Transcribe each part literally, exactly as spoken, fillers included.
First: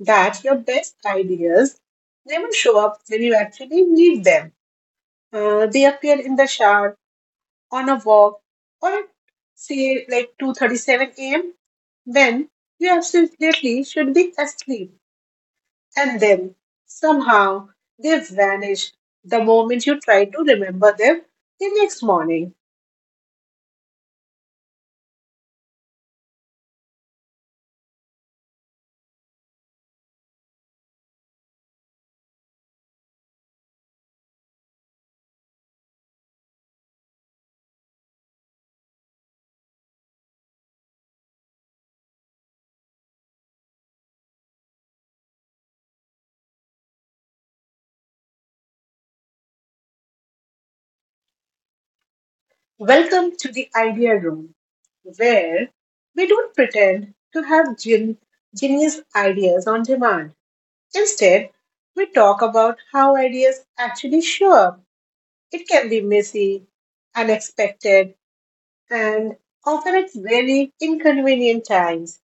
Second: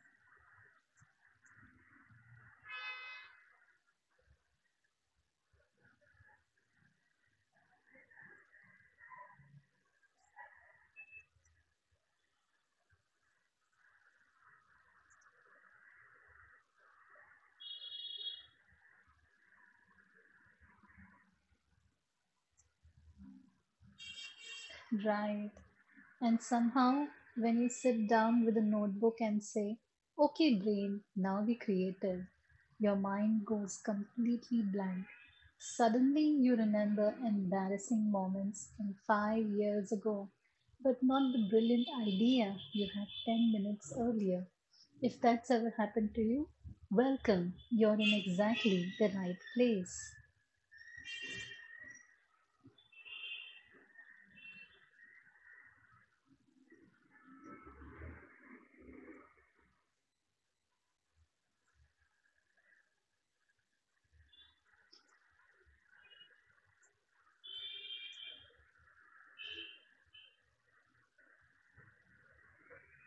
that your best ideas never show up when you actually need them? Uh, they appear in the shower, on a walk, or at, say, like two thirty-seven a m when you absolutely should be asleep, and then somehow they vanish the moment you try to remember them the next morning. Right. And somehow, when you sit down with a notebook and say, okay, brain, now be creative, your mind goes completely blank. Suddenly, you remember embarrassing moments from five years ago, but not the brilliant idea you had ten minutes earlier. If that's ever happened to you, welcome. You're in exactly the right place. Welcome to the idea room, where we don't pretend to have gen genius ideas on demand. Instead, we talk about how ideas actually show up. It can be messy, unexpected, and often at very inconvenient times.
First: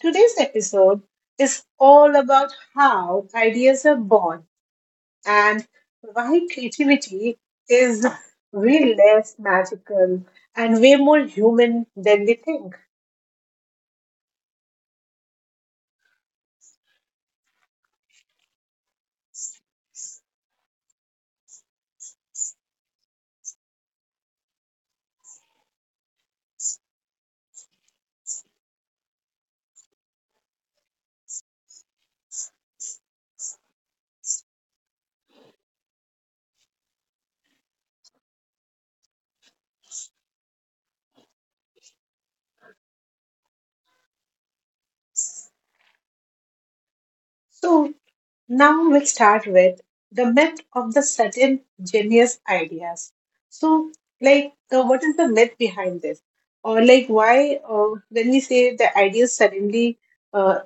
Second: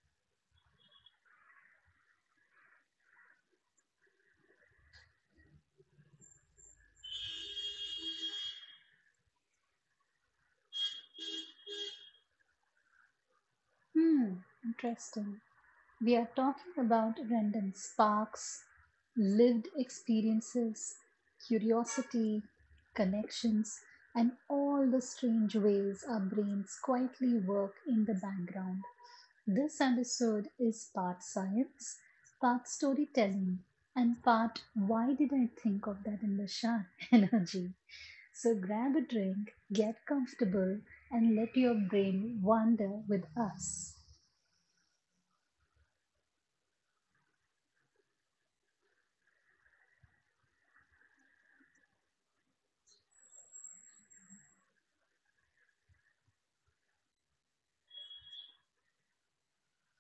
Today's episode is all about how ideas are born and why creativity is way less magical and way more human than we think. Hmm, interesting. We are talking about random sparks, lived experiences, curiosity, connections, and all the strange ways our brains quietly work in the background. This episode is part science, part storytelling, and part why did I think of that in the shower energy. So grab a drink, get comfortable, and let your brain wander with us. So, now we'll start with the myth of the sudden genius ideas. So, like, uh, what is the myth behind this, or like, why, uh, when we say the idea suddenly uh,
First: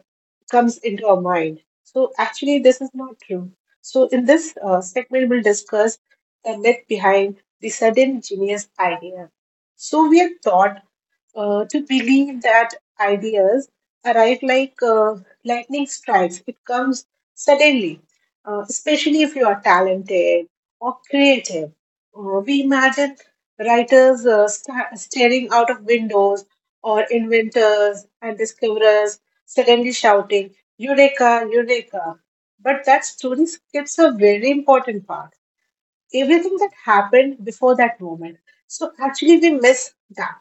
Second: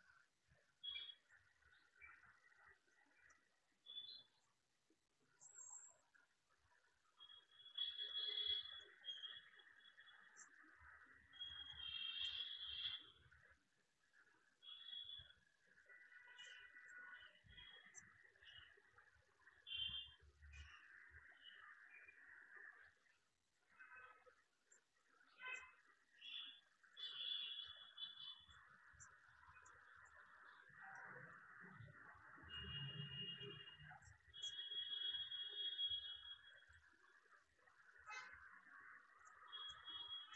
comes into our mind? So, actually, this is not true. So, in this uh, segment, we'll discuss the myth behind the sudden genius idea. So, we are taught uh, to believe that ideas arrive like uh, lightning strikes. It comes suddenly, uh, especially if you are talented or creative. Uh, we imagine writers, uh, sta- staring out of windows, or inventors and discoverers suddenly shouting, "Eureka, Eureka." But that story skips a very important part. Everything that happened before that moment. So actually, we miss that,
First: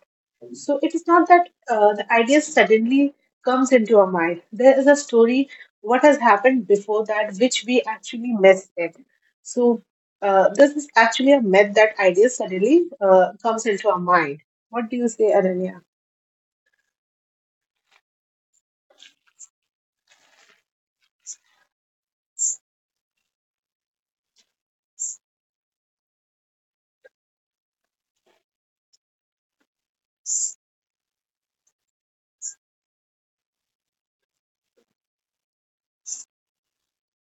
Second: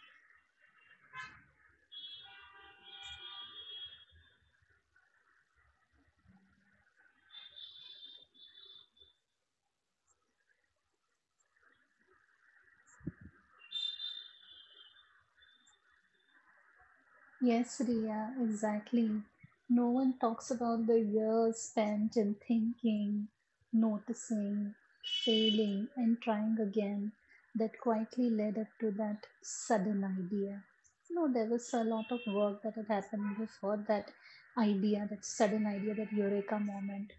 so it is not that uh, the idea suddenly comes into our mind. There is a story, what has happened before that, which we actually missed it. So uh, this is actually a myth, that ideas suddenly uh, comes into our mind. What do you say, Ananya? Yes, Ria, exactly. No one talks about the years spent in thinking, noticing, failing, and trying again that quietly led up to that sudden idea. You know, there was a lot of work that had happened before that idea, that sudden idea, that eureka moment.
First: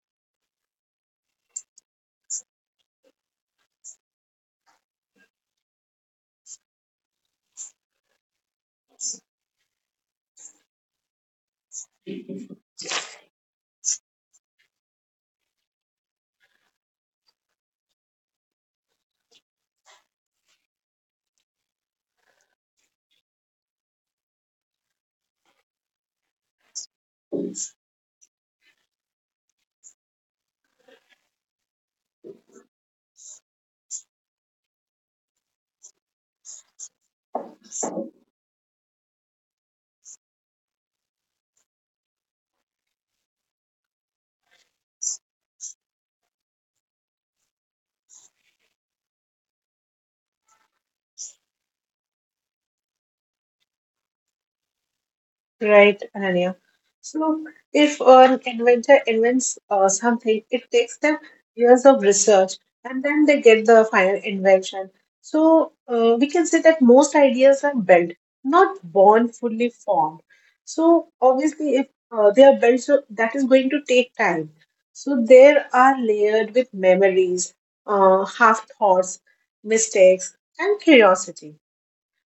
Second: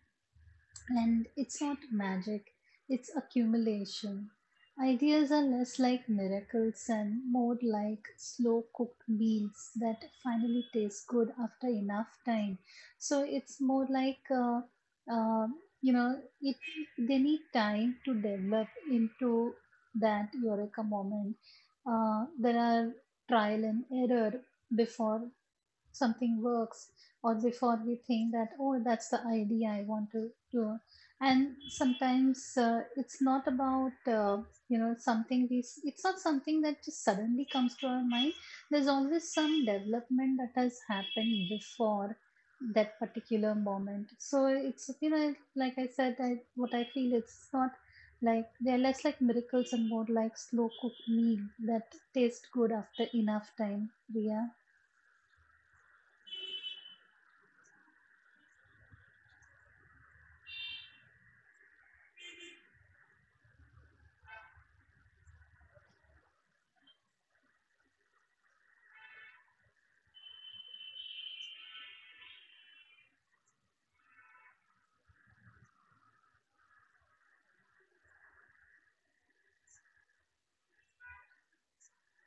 And it's not magic, it's accumulation. Ideas are less like miracles and more like slow cooked meals that finally taste good after enough time. So it's more like, uh, uh, you know, it, they need time to develop into that eureka moment. Uh, there are trial and error before something works, or before we think that, oh, that's the idea I want to do. And sometimes uh, it's not about, uh, you know, something we s- it's not something that just suddenly comes to our mind. There's always some development that has happened before that particular moment. So it's, you know, like I said, I, what I feel, it's not like they're less like miracles and more like slow cooked meal that taste good after enough time. Yeah. Right, Ananya. So, if an inventor invents uh, something, it takes them years of research, and then they get the final invention. So, uh, we can say that most ideas are built, not born fully formed. So, obviously, if uh, they are built, so that is going to take time. So, there are layered with memories, uh, half thoughts, mistakes, and curiosity.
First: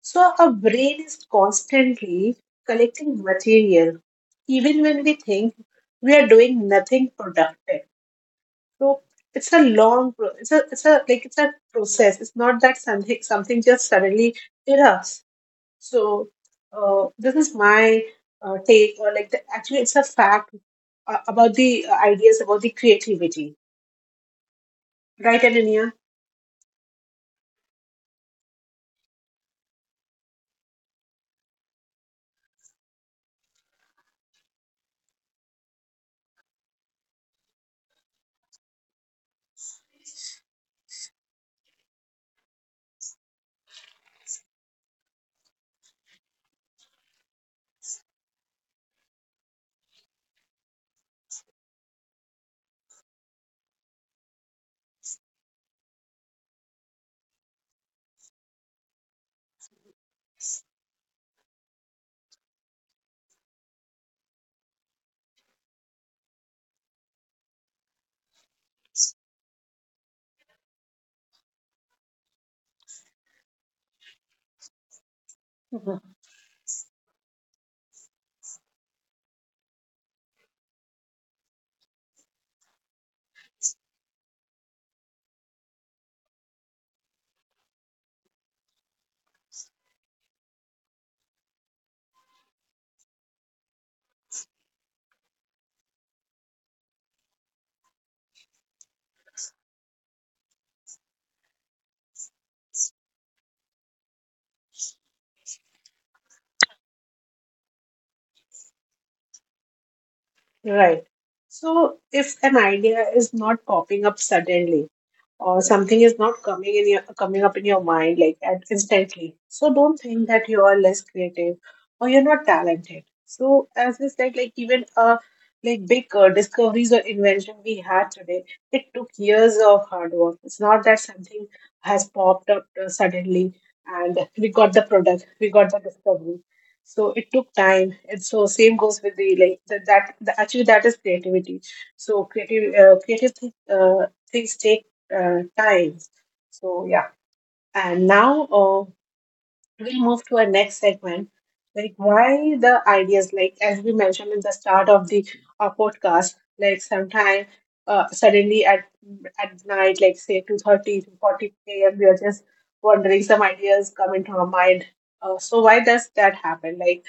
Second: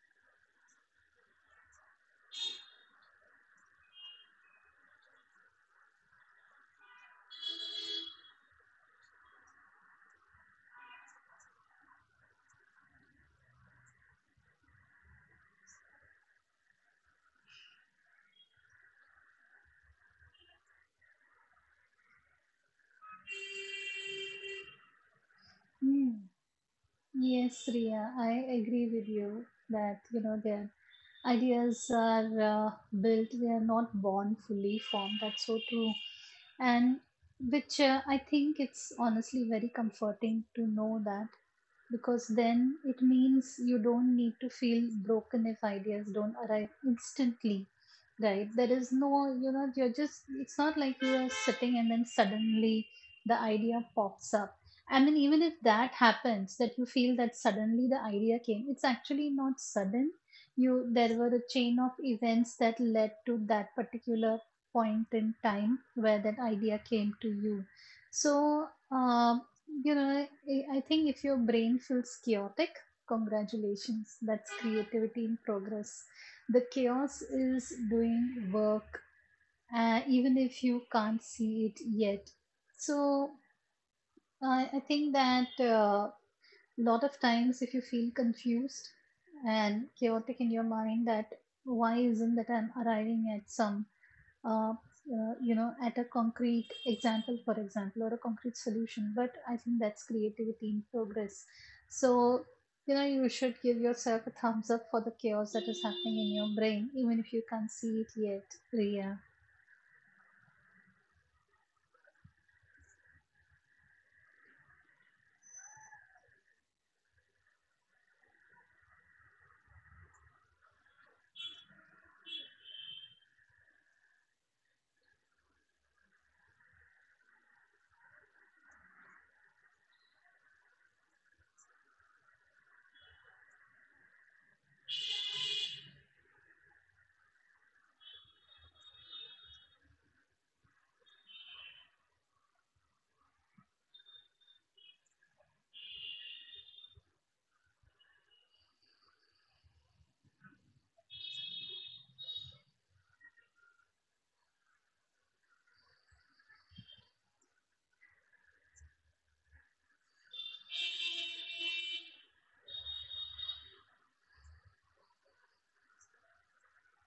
So our brain is constantly collecting material, even when we think we are doing nothing productive. So it's a long, pro- it's a, it's a like it's a process. It's not that something something just suddenly erupts. So uh, this is my uh, take, or like the, actually, it's a fact uh, about the uh, ideas, about the creativity, right, Ananya? Hmm. Yes, Ria, I agree with you that, you know, their ideas are uh, built; they are not born fully formed. That's so true, and which, uh, I think it's honestly very comforting to know that, because then it means you don't need to feel broken if ideas don't arrive instantly. Right, there is no, you know, you're just, it's not like you are sitting and then suddenly the idea pops up. And then even if that happens, that you feel that suddenly the idea came, it's actually not sudden. You, there were a chain of events that led to that particular point in time where that idea came to you. So um, you know, I I think if your brain feels chaotic, congratulations, that's creativity in progress. Mhm. The chaos is doing work, uh, even if you can't see it yet. So I I think that a lot of times, if you feel confused and chaotic in your mind, that why isn't that I'm arriving at some uh, uh, you know, at a concrete example, for example, or a concrete solution. But I think that's creativity in progress. So, you know, you should give yourself a thumbs up for the chaos that is happening in your brain, even if you can't see it yet, Ria. Right. So if an idea is not popping up suddenly, or something is not coming in your coming up in your mind like at instantly. So don't think that you are less creative or you're not talented. So as we said, like, even uh like big uh, discoveries or invention we had today, it took years of hard work. It's not that something has popped up uh, suddenly and we got the product, we got the discovery. So it took time, and so same goes with the like the, that. The, actually, that is creativity. So creative, uh, creative thi- uh, things take uh, tiles. So yeah, and now uh, we'll move to our next segment, like why the ideas, like as we mentioned in the start of the uh, podcast, like sometime uh, suddenly at at night, like say 2.30 to 40 a.m., we are just wondering some ideas come into our mind. Uh, so why does that happen, like,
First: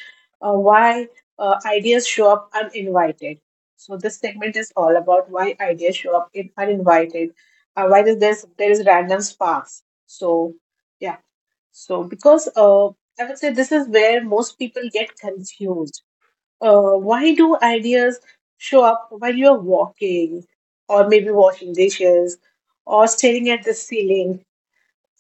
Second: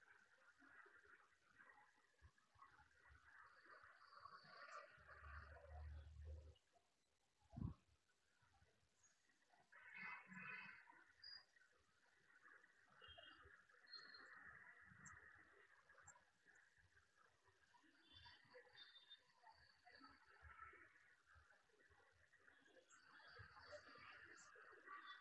uh, why uh, ideas show up uninvited? So this segment is all about why ideas show up in uninvited, uh, why does this, there is random sparks. So yeah. So, because uh, I would say, this is where most people get confused. Uh, why do ideas show up while you're walking, or maybe washing dishes, or staring at the ceiling?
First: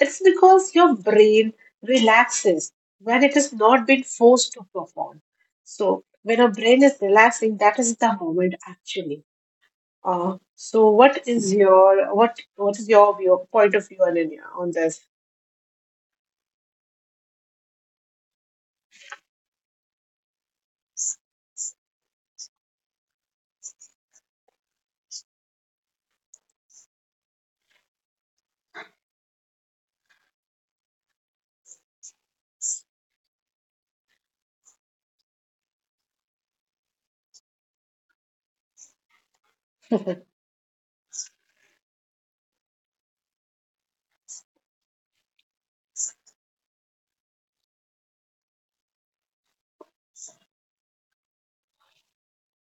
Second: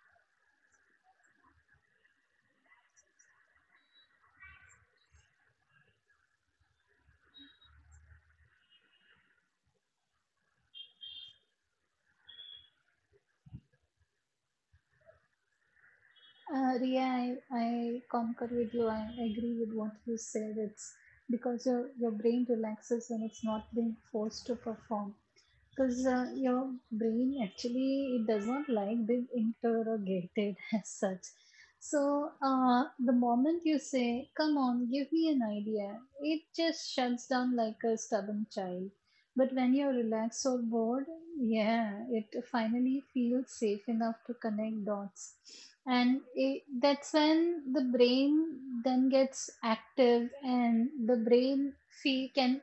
It's because your brain relaxes when it has not been forced to perform. So, when our brain is relaxing, that is the moment, actually. Uh, so, what is your what what is your view, point of view on on this? Uh, Ria, I, I concur with you. I agree with what you said. It's because your, your brain relaxes when it's not being forced to perform. Because uh, your brain actually, it does not like being interrogated as such. So uh, the moment you say, come on, give me an idea, it just shuts down like a stubborn child. But when you're relaxed or bored, yeah, it finally feels safe enough to connect dots. And it, that's when the brain then gets active, and the brain fee can,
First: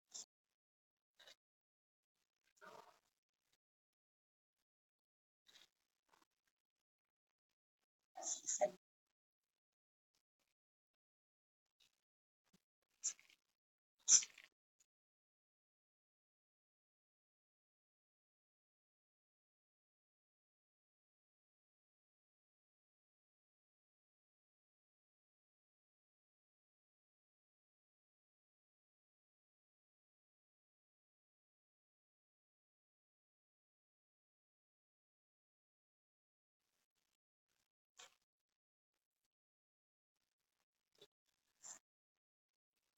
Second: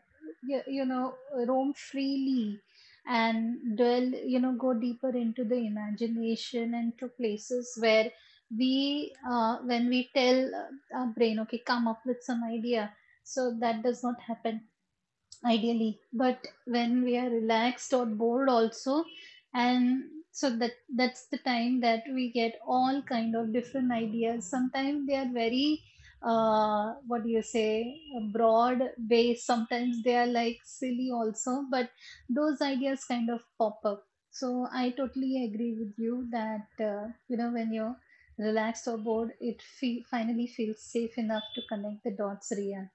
you, you know, roam freely and dwell, you know, go deeper into the imagination and to places where we, uh, when we tell uh, our brain, okay, come up with some idea. So that does not happen ideally, but when we are relaxed or bored also. And so that that's the time that we get all kind of different ideas. Sometimes they are very uh, what do you say, broad based, sometimes they are like silly also, but those ideas kind of pop up. So I totally agree with you that uh, you know, when you're relaxed or bored, it fe- finally feels safe enough to connect the dots, Ria.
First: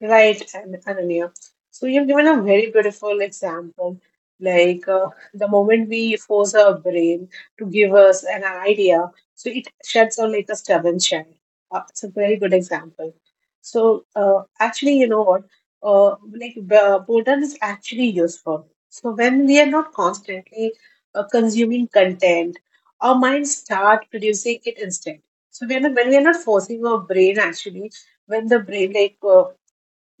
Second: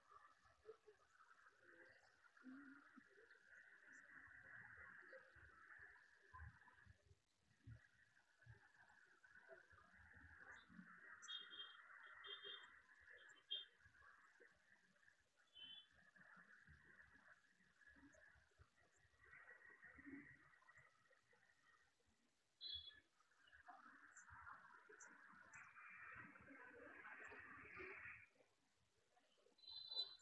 Right, An- Ananya. So you've given a very beautiful example. Like, uh, the moment we force our brain to give us an idea, so it shuts down like a stubborn child. Uh, it's a very good example. So uh, actually, you know what? Uh, like, uh, boredom is actually useful. So when we are not constantly uh, consuming content, our minds start producing it instead. So when when we are not forcing our brain, actually, when the brain, like, uh,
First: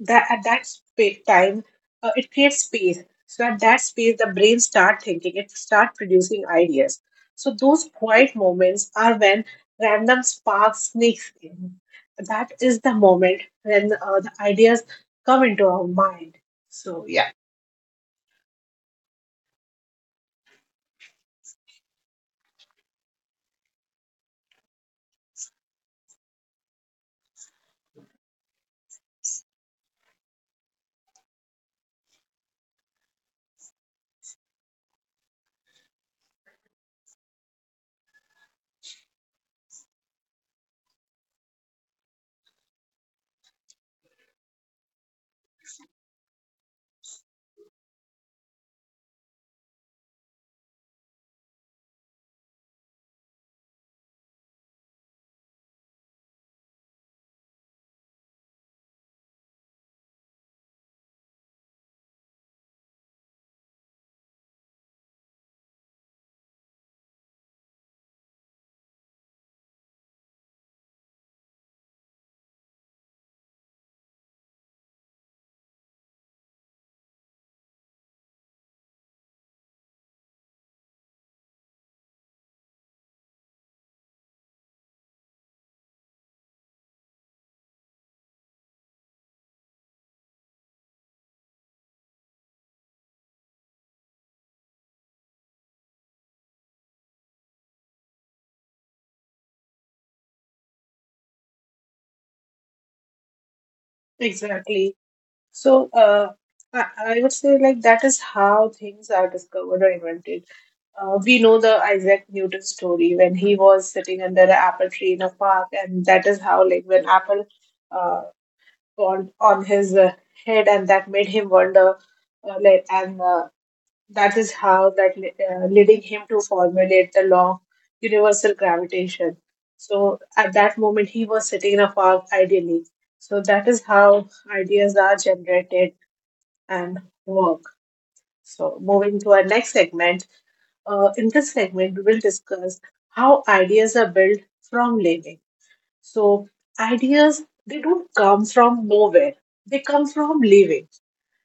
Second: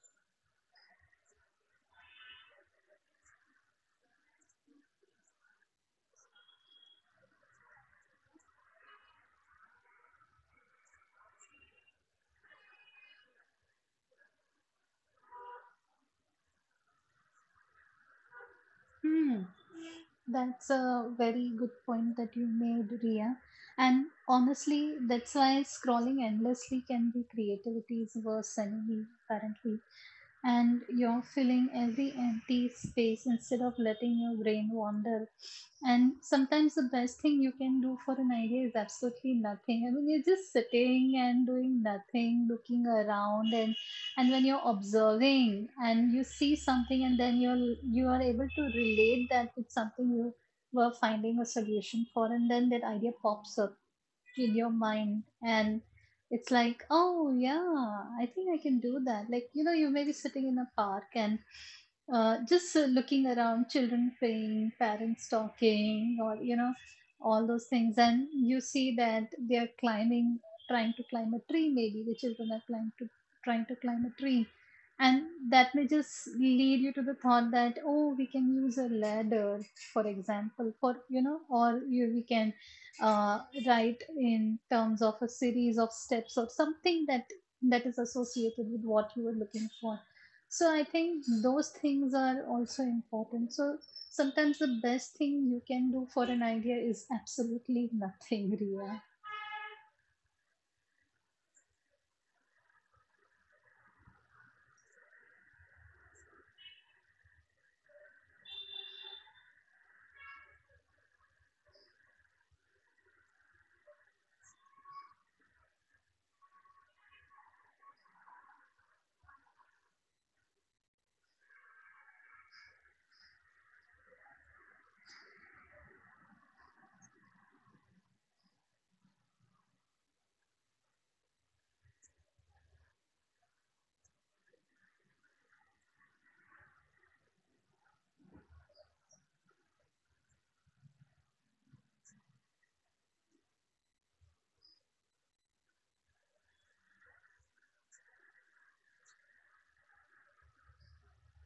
that at that space time, uh, it creates space. So at that space the brain start thinking, it start producing ideas. So those quiet moments are when random sparks sneaks in, that is the moment when uh, the ideas come into our mind. So yeah, Hmm. That's a very good point that you made, Ria. And honestly, that's why scrolling endlessly can be creativity's worst enemy currently, and you're filling every empty space instead of letting your brain wander. And sometimes the best thing you can do for an idea is absolutely nothing. I mean, you're just sitting and doing nothing, looking around. and and when you're observing and you see something and then you're you are able to relate that with something you were finding a solution for, and then that idea pops up in your mind. And it's like, oh yeah, I think I can do that. Like, you know, you may be sitting in a park and uh, just uh, looking around, children playing, parents talking, or, you know, all those things, and you see that they are climbing, trying to climb a tree. Maybe the children are trying to trying to climb a tree And that may just lead you to the thought that, oh, we can use a ladder, for example, for, you know, or you, we can, uh, right, in terms of a series of steps or something that that is associated with what you were looking for. So I think those things are also important. So sometimes the best thing you can do for an idea is absolutely nothing. Ria. exactly. So uh, I, I would say, like, that is how things are discovered or invented. Uh, we know the Isaac Newton story, when he was sitting under an apple tree in a park, and that is how, like, when apple uh, fall on his uh, head, and that made him wonder, uh, like, and uh, that is how that li- uh, leading him to formulate the law of universal gravitation. So at that moment, he was sitting in a park ideally. So that is how ideas are generated and work. So moving to our next segment, uh, in this segment, we will discuss how ideas are built from living. So, ideas they don't come from nowhere; they come from living.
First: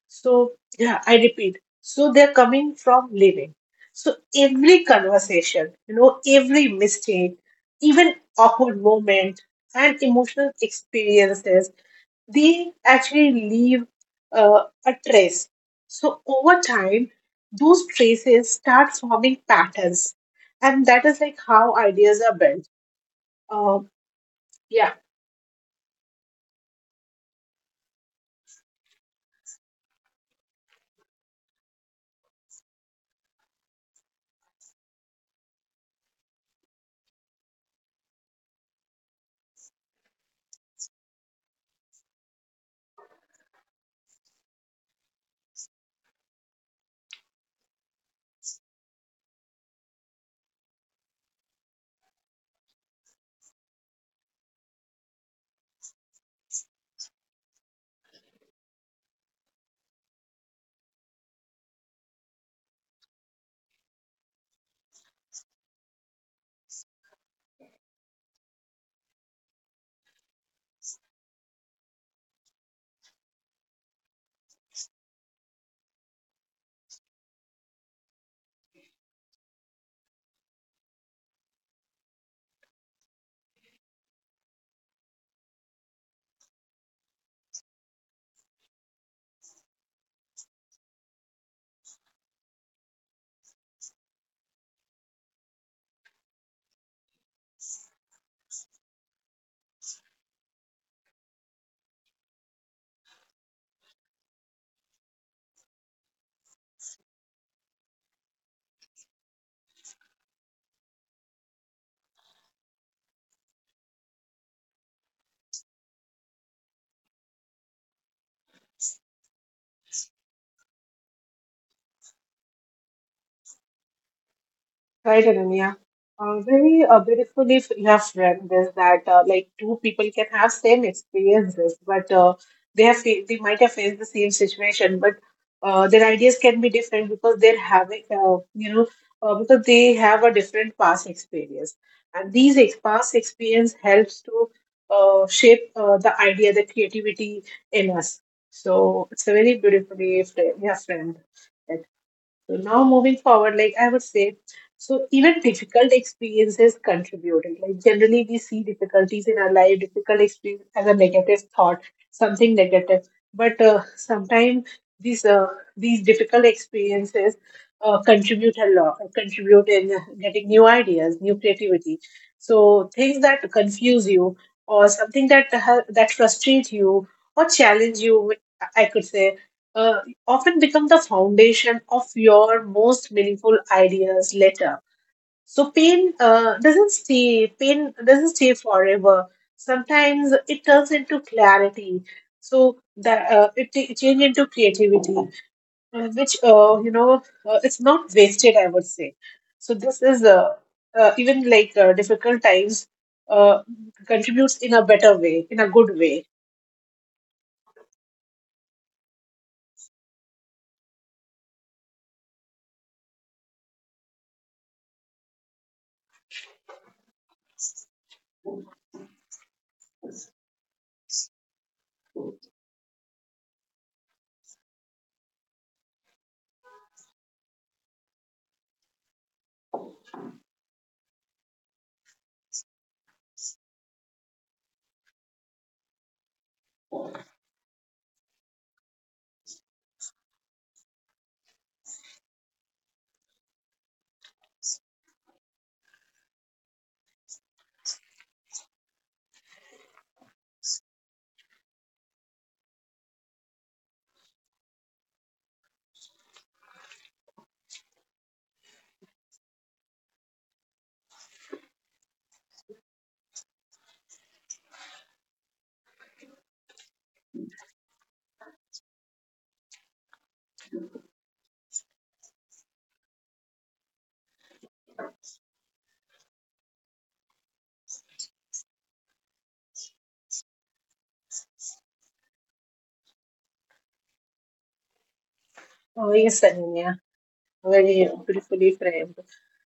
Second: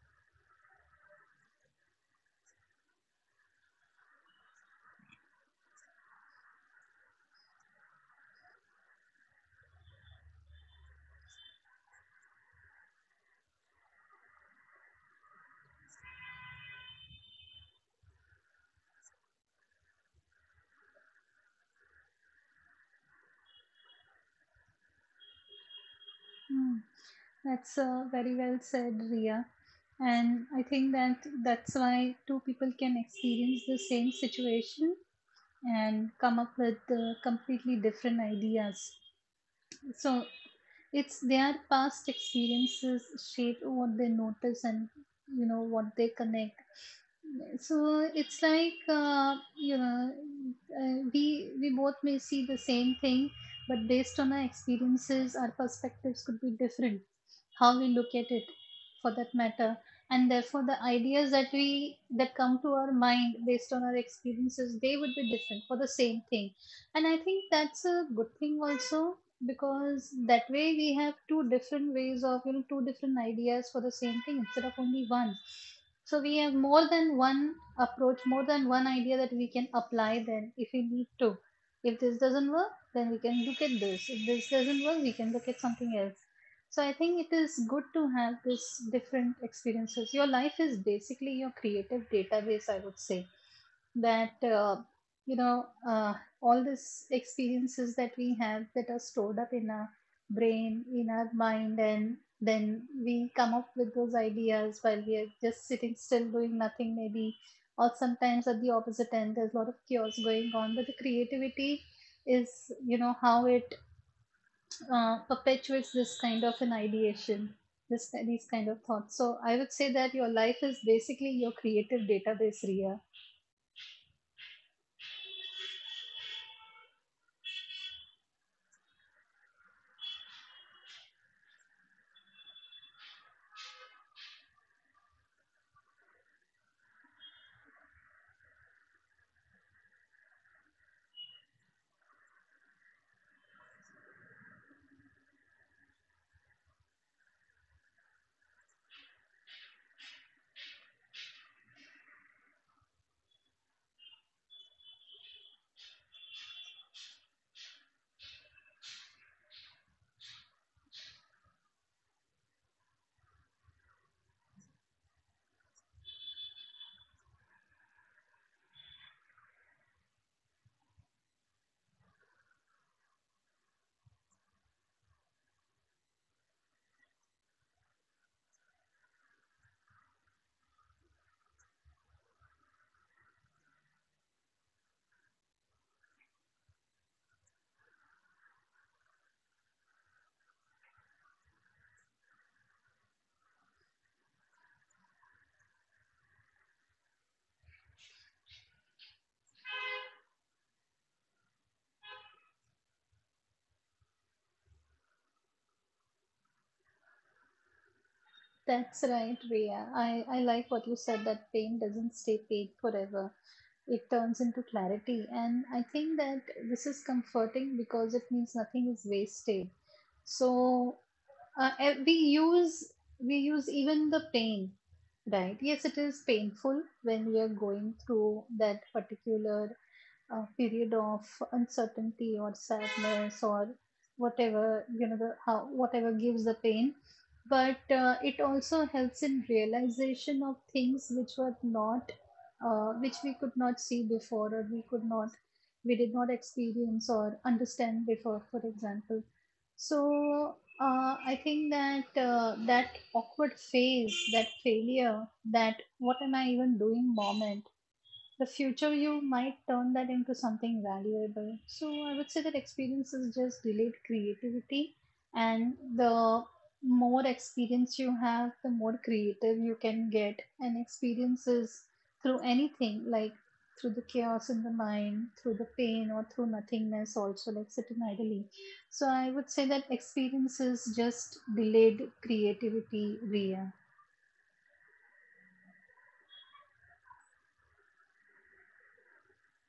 So, yeah, I repeat. So they're coming from living. So every conversation, you know, every mistake, even awkward moment and emotional experiences, they actually leave uh, a trace. So over time, those traces start forming patterns, and that is like how ideas are built. Um, yeah. Hmm. That's uh, very well said, Ria. And I think that that's why two people can experience the same situation and come up with uh, completely different ideas. So it's their past experiences shape what they notice, and, you know, what they connect. So it's like, uh, you know, uh, we we both may see the same thing, but based on our experiences, our perspectives could be different, how we look at it, for that matter. And therefore the ideas that we that come to our mind based on our experiences, they would be different for the same thing. And I think that's a good thing also, because that way we have two different ways of, you know, two different ideas for the same thing instead of only one. So we have more than one approach, more than one idea that we can apply then if we need to. If this doesn't work, then we can look at this. If this doesn't work, we can look at something else. So I think it is good to have this different experiences. Your life is basically your creative database, I would say, that uh, you know, uh, all these experiences that we have that are stored up in our brain, in our mind, and then we come up with those ideas while we are just sitting still, doing nothing, maybe, or sometimes at the opposite end, there's a lot of chaos going on. But the creativity is, you know, how it uh, perpetuates this kind of an ideation, this these kind of thoughts. So I would say that your life is basically your creative database, Ria. Right, Ananya. Uh, very, uh, beautifully f- you have read this, that, uh, like, two people can have same experiences, but, uh, they have fa- they might have faced the same situation, but, uh, their ideas can be different, because they're having uh, you know uh, because they have a different past experience, and these ex- past experience helps to uh, shape uh, the idea, the creativity in us. So it's a very beautifully framed, yeah, framed. So now moving forward, like, I would say, so even difficult experiences contributed. Like like generally we see difficulties in our life, difficult experience as a negative thought, something negative. But, uh, sometimes, these uh, these difficult experiences uh, contribute a lot, contribute in getting new ideas, new creativity. So things that confuse you, or something that uh, that frustrate you or challenge you, I could say, uh, often become the foundation of your most meaningful ideas later. So pain uh, doesn't stay. Pain doesn't stay forever. Sometimes it turns into clarity. So that, uh, it t- change into creativity, uh, which uh, you know uh, it's not wasted, I would say. So this is, uh, uh, even like, uh, difficult times uh, contributes in a better way, in a good way. That's right, Ria. I, I like what you said that pain doesn't stay pain forever. It turns into clarity. And I think that this is comforting because it means nothing is wasted. So uh, eh, we use we use even the pain, right? Yes, it is painful when we are going through that particular a period of uncertainty or sadness or whatever, you know, the, how, whatever gives the pain. But uh, it also helps in realization of things which were not, uh, which we could not see before, or we could not, we did not experience or understand before, for example. So uh, I think that uh, that awkward phase, that failure, that what am I even doing moment, the future you might turn that into something valuable. So I would say that experiences just delayed creativity, and the more experience you have, the more creative you can get. And experiences through anything, like through the chaos in the mind, through the pain, or through nothingness, also like sitting idly. So I would say that experiences just delayed creativity, Ria. Oh, yes, Ananya. Very, uh, beautifully framed.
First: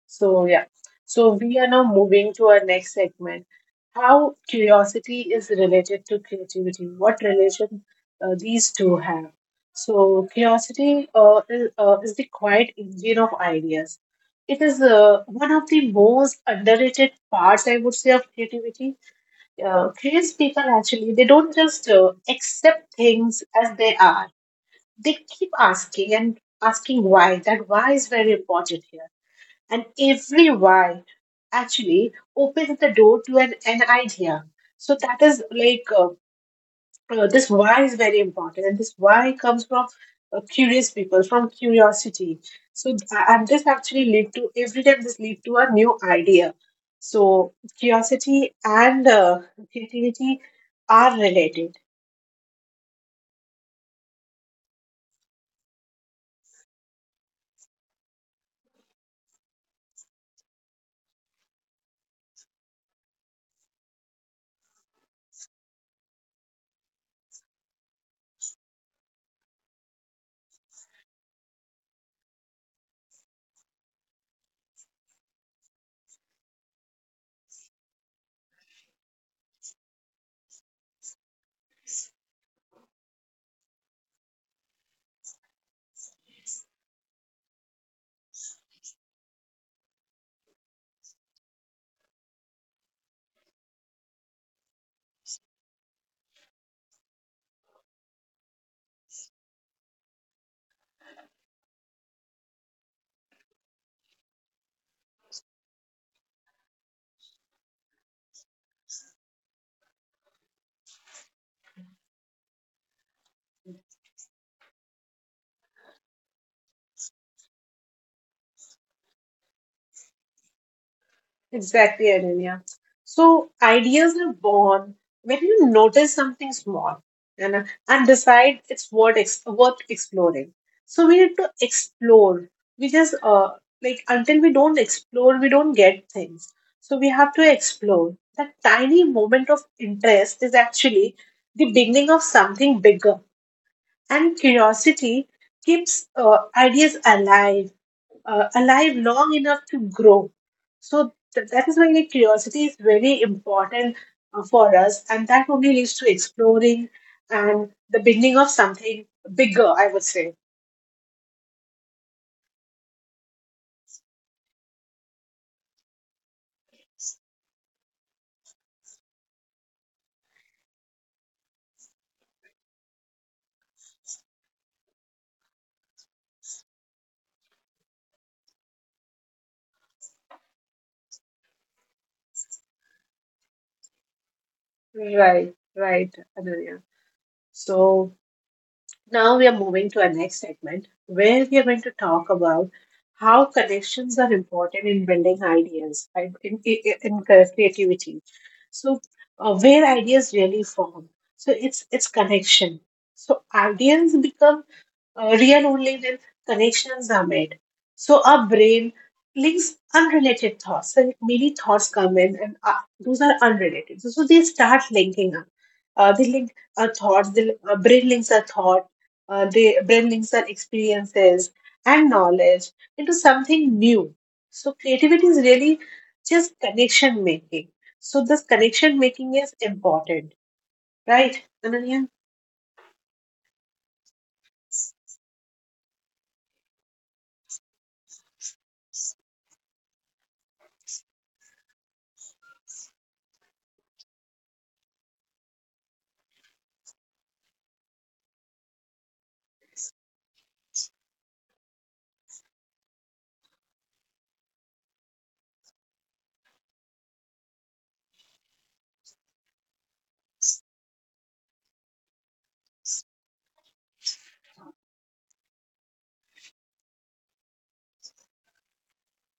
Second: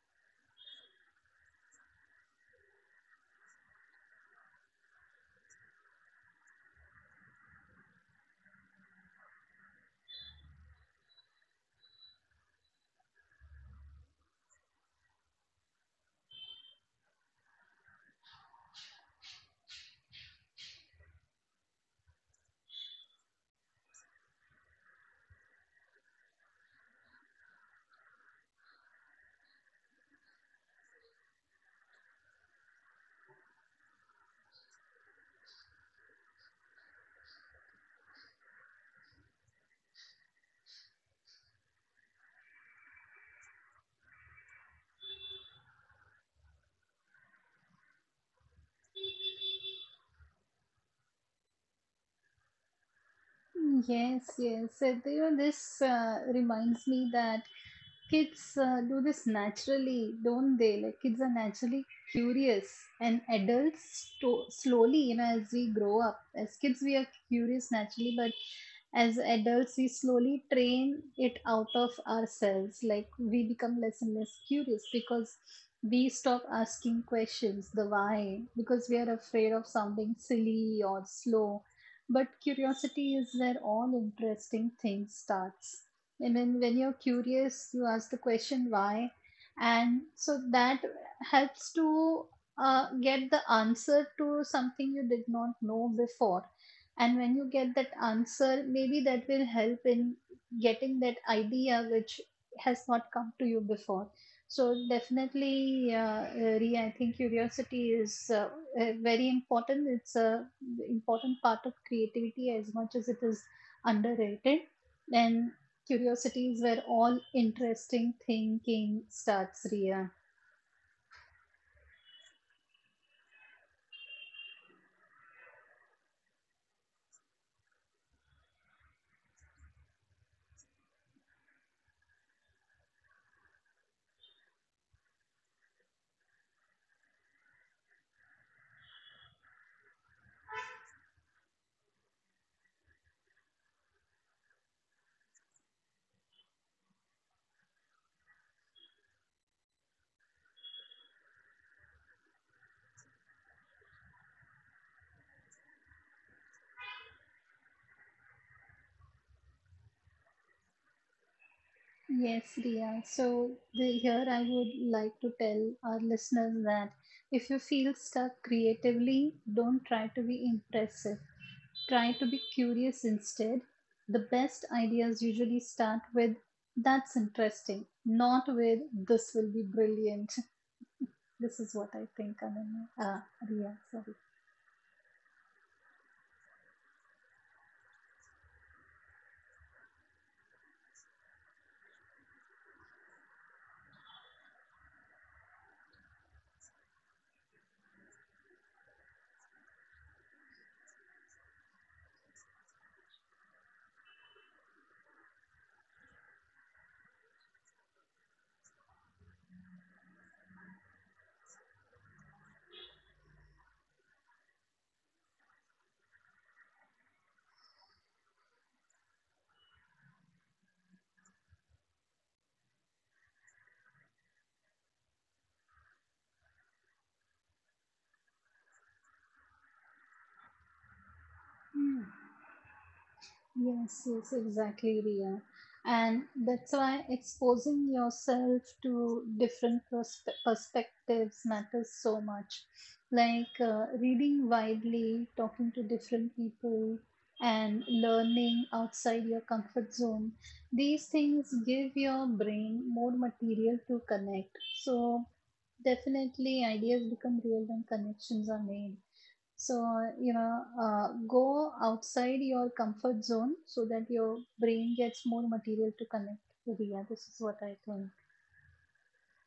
So, yeah. So, we are now moving to our next segment. How curiosity is related to creativity. What relation uh, these two have? So, curiosity uh, is, uh, is the quiet engine of ideas. It is uh, one of the most underrated parts, I would say, of creativity. Uh, creative people, actually, they don't just uh, accept things as they are, they keep asking and asking why. That why is very important here. And every why actually opens the door to an, an idea. So that is like, uh, uh, this why is very important. And this why comes from uh, curious people, from curiosity. So th- and this actually lead to every time this lead to a new idea. So curiosity and uh, creativity are related. Mm, yes, yes. So, you know, this uh, reminds me that kids uh, do this naturally, don't they? Like kids are naturally curious, and adults to- slowly, you know, as we grow up, as kids we are curious naturally, but as adults we slowly train it out of ourselves. Like we become less and less curious because we stop asking questions, the why, because we are afraid of sounding silly or slow. But curiosity is where all interesting things starts. And when, when you're curious, you ask the question why. And so that helps to uh, get the answer to something you did not know before. And when you get that answer, maybe that will help in getting that idea which has not come to you before. So definitely, uh, Ria, I think curiosity is uh, uh, very important. It's a important part of creativity as much as it is underrated. And curiosities were all interesting thinking starts, Ria. Exactly, Ananya. So ideas are born when you notice something small, and, and decide it's worth, ex- worth exploring. So we need to explore. We just, uh, like, until we don't explore, we don't get things. So we have to explore. That tiny moment of interest is actually the beginning of something bigger, and curiosity keeps uh, ideas alive uh, alive long enough to grow. So th- that is why the curiosity is very important uh, for us, and that only leads to exploring and the beginning of something bigger, I would say. Yes, Ria. So the, here I would like to tell our listeners that if you feel stuck creatively, don't try to be impressive. Try to be curious instead. The best ideas usually start with that's interesting, not with this will be brilliant. This is what I think, Ananya. Ah, Ria, sorry. Right, right, Ananya. So now we are moving to our next segment, where we are going to talk about how connections are important in building ideas, and in, in, in creativity. So, uh, where ideas really form. So, it's, it's connection. So, ideas become uh, real only when connections are made. So, our brain links unrelated thoughts. So, many thoughts come in, and uh, those are unrelated. So, so they start linking up. Uh, they link our thoughts, the uh, brain links our thoughts, uh, they brings their experiences and knowledge into something new. So creativity is really just connection making. So this connection making is important, right, Hmm. Ananya? Yes, yes, exactly, Ria. And that's why exposing yourself to different pers perspectives matters so much. Like uh, reading widely, talking to different people, and learning outside your comfort zone. These things give your brain more material to connect. So, definitely, ideas become real when connections are made. So, you know, uh, go outside your comfort zone so that your brain gets more material to connect with. Yeah, this is what I think.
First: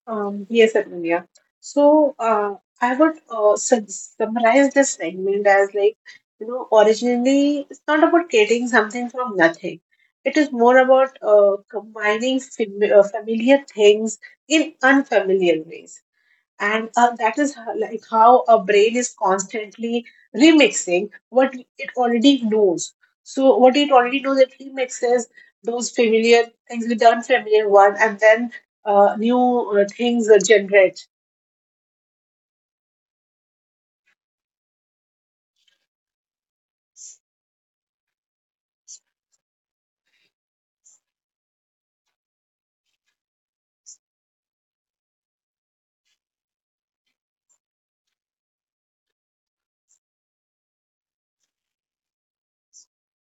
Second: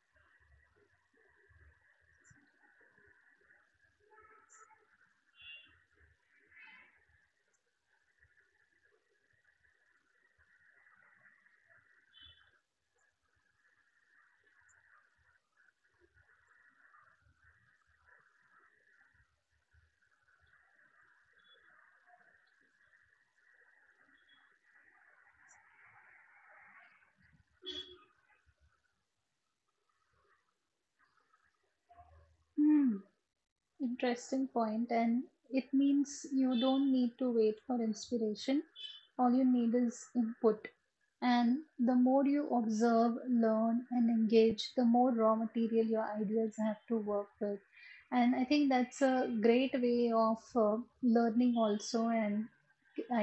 Um, yes, Ananya. So uh, I would uh, sum- summarize this segment as like, you know, originally it's not about creating something from nothing. It is more about uh, combining, fam- uh, familiar things in unfamiliar ways, and uh, that is, ho- like how our brain is constantly remixing what it already knows. So what it already knows, it remixes those familiar things with the unfamiliar one, and then uh, new uh, things are generate. Hmm, interesting point. And it means you don't need to wait for inspiration. All you need is input. And the more you observe, learn, and engage, the more raw material your ideas have to work with. And I think that's a great way of uh, learning also and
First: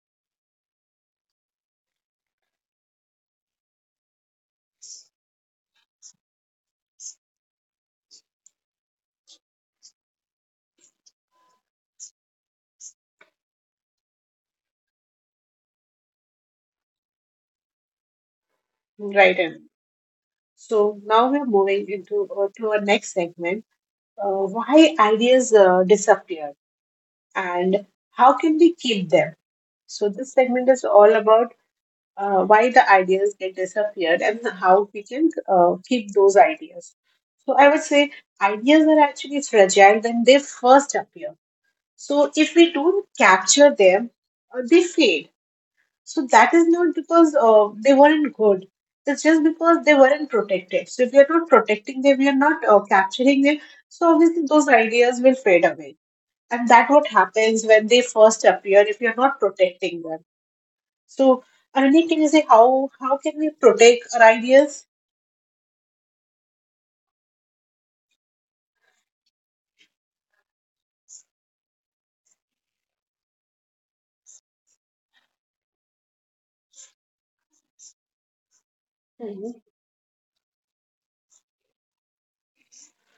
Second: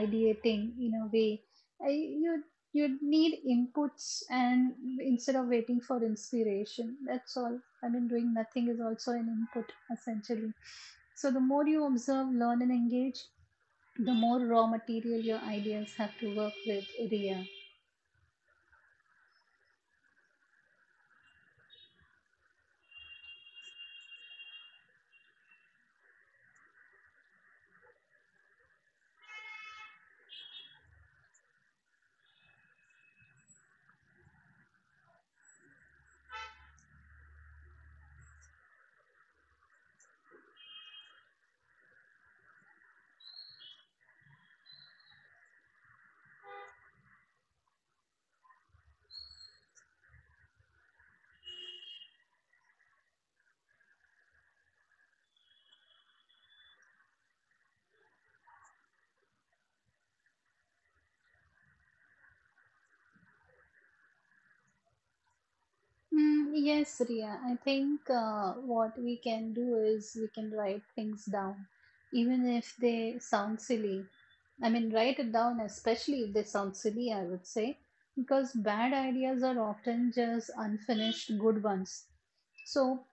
ideating in a way. I, you, you need inputs and instead of waiting for inspiration. That's all. I mean, doing nothing is also an input essentially. So the more you observe, learn, and engage, the more raw material your ideas have to work with, Ria. Right. In, so now we're moving into uh, to our next segment, uh, why ideas uh, disappear and how can we keep them. So this segment is all about uh, why the ideas get disappeared and how we can uh, keep those ideas. So I would say ideas are actually fragile when they first appear. So if we don't capture them, uh, they fade. So that is not because uh, they weren't good. It's just because they weren't protected. So if we are not protecting them, we are not uh, capturing them. So obviously those ideas will fade away. And that what happens when they first appear if you're not protecting them. So I really, can you say how how can we protect our ideas? Mm, yes, Ria. I think uh, what we can do is we can write things down, even if they sound silly. I mean, write it down, especially if they sound silly, I would say, because bad ideas Mm-hmm. are often just unfinished good ones. So,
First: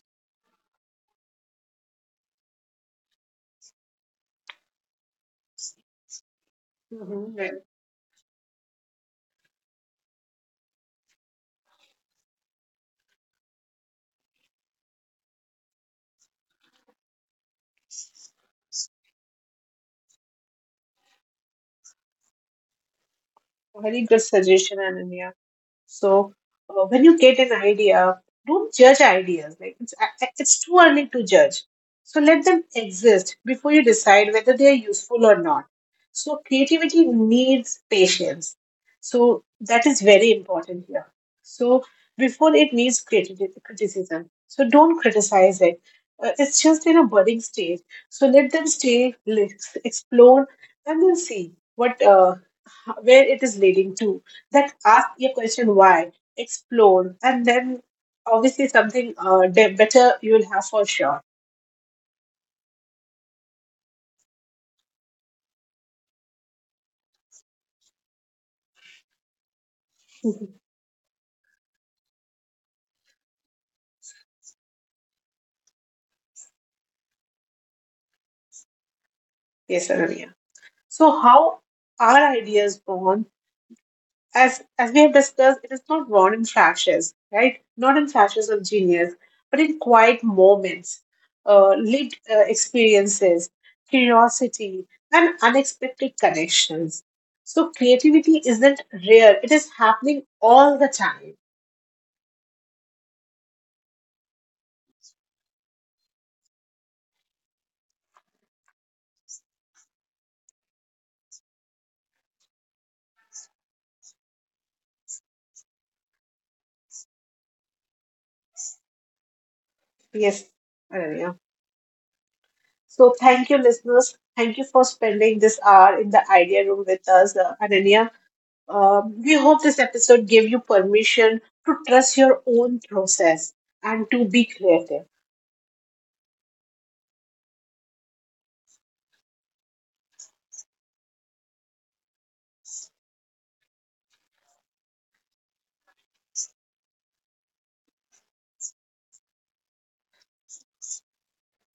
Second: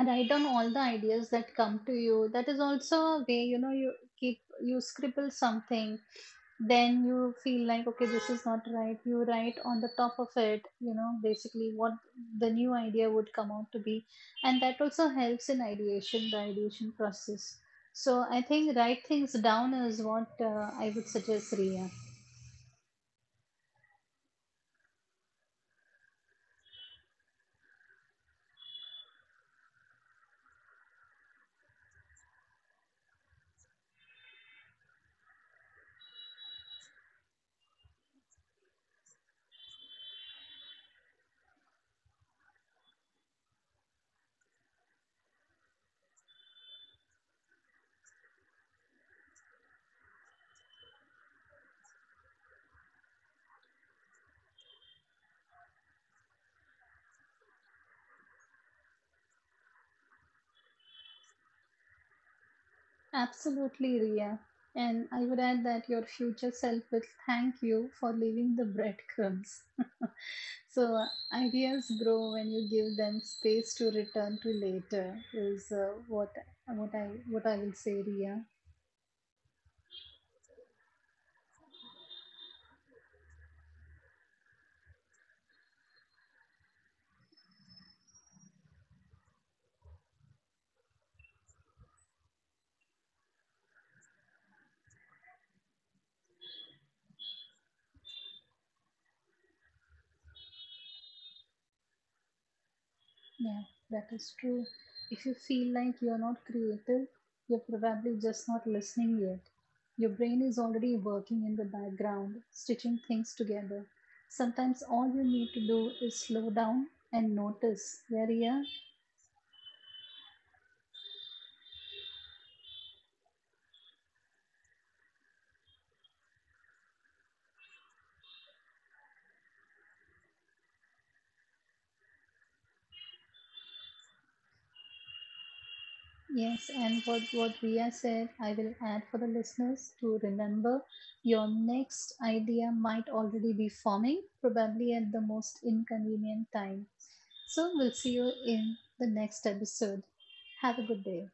write down all the ideas that come to you. That is also a way, you know, you keep, you scribble something, then you feel like, okay, this is not right, you write on the top of it, you know, basically what the new idea would come out to be. And that also helps in ideation, the ideation process. So I think write things down is what uh, I would suggest, Ria. Very good suggestion, Ananya. So uh, when you get an idea, don't judge ideas. Like, it's it's too early to judge. So let them exist before you decide whether they are useful or not. So creativity needs patience. So that is very important here. So before it needs, criti- criticism. So don't criticize it. Uh, it's just in a budding stage. So let them stay, let's explore, and then see what uh, where it is leading to, that, ask your question why, explore, and then obviously something, uh, de- better you will have for sure. Absolutely, Ria. And I would add that your future self will thank you for leaving the breadcrumbs. So ideas grow when you give them space to return to later, is uh, what what I what I will say, Ria. Yes, Ananya. So how are ideas born? As as we have discussed, it is not born in flashes, right? Not in flashes of genius, but in quiet moments, uh, lived uh, experiences, curiosity, and unexpected connections. So creativity isn't rare; it is happening all the time. Yeah, that is true. If you feel like you are not creative, you're probably just not listening yet. Your brain is already working in the background, stitching things together. Sometimes all you need to do is slow down and notice. Yeah, Ria. Yes, Ananya. So, thank you, listeners. Thank you for spending this hour in the idea room with us, uh, Ananya. Um, we hope this episode gave you permission to trust your own process and to be creative. Yes, and what what Ria said, I will add for the listeners to remember, your next idea might already be forming, probably at the most inconvenient time. So we'll see you in the next episode. Have a good day.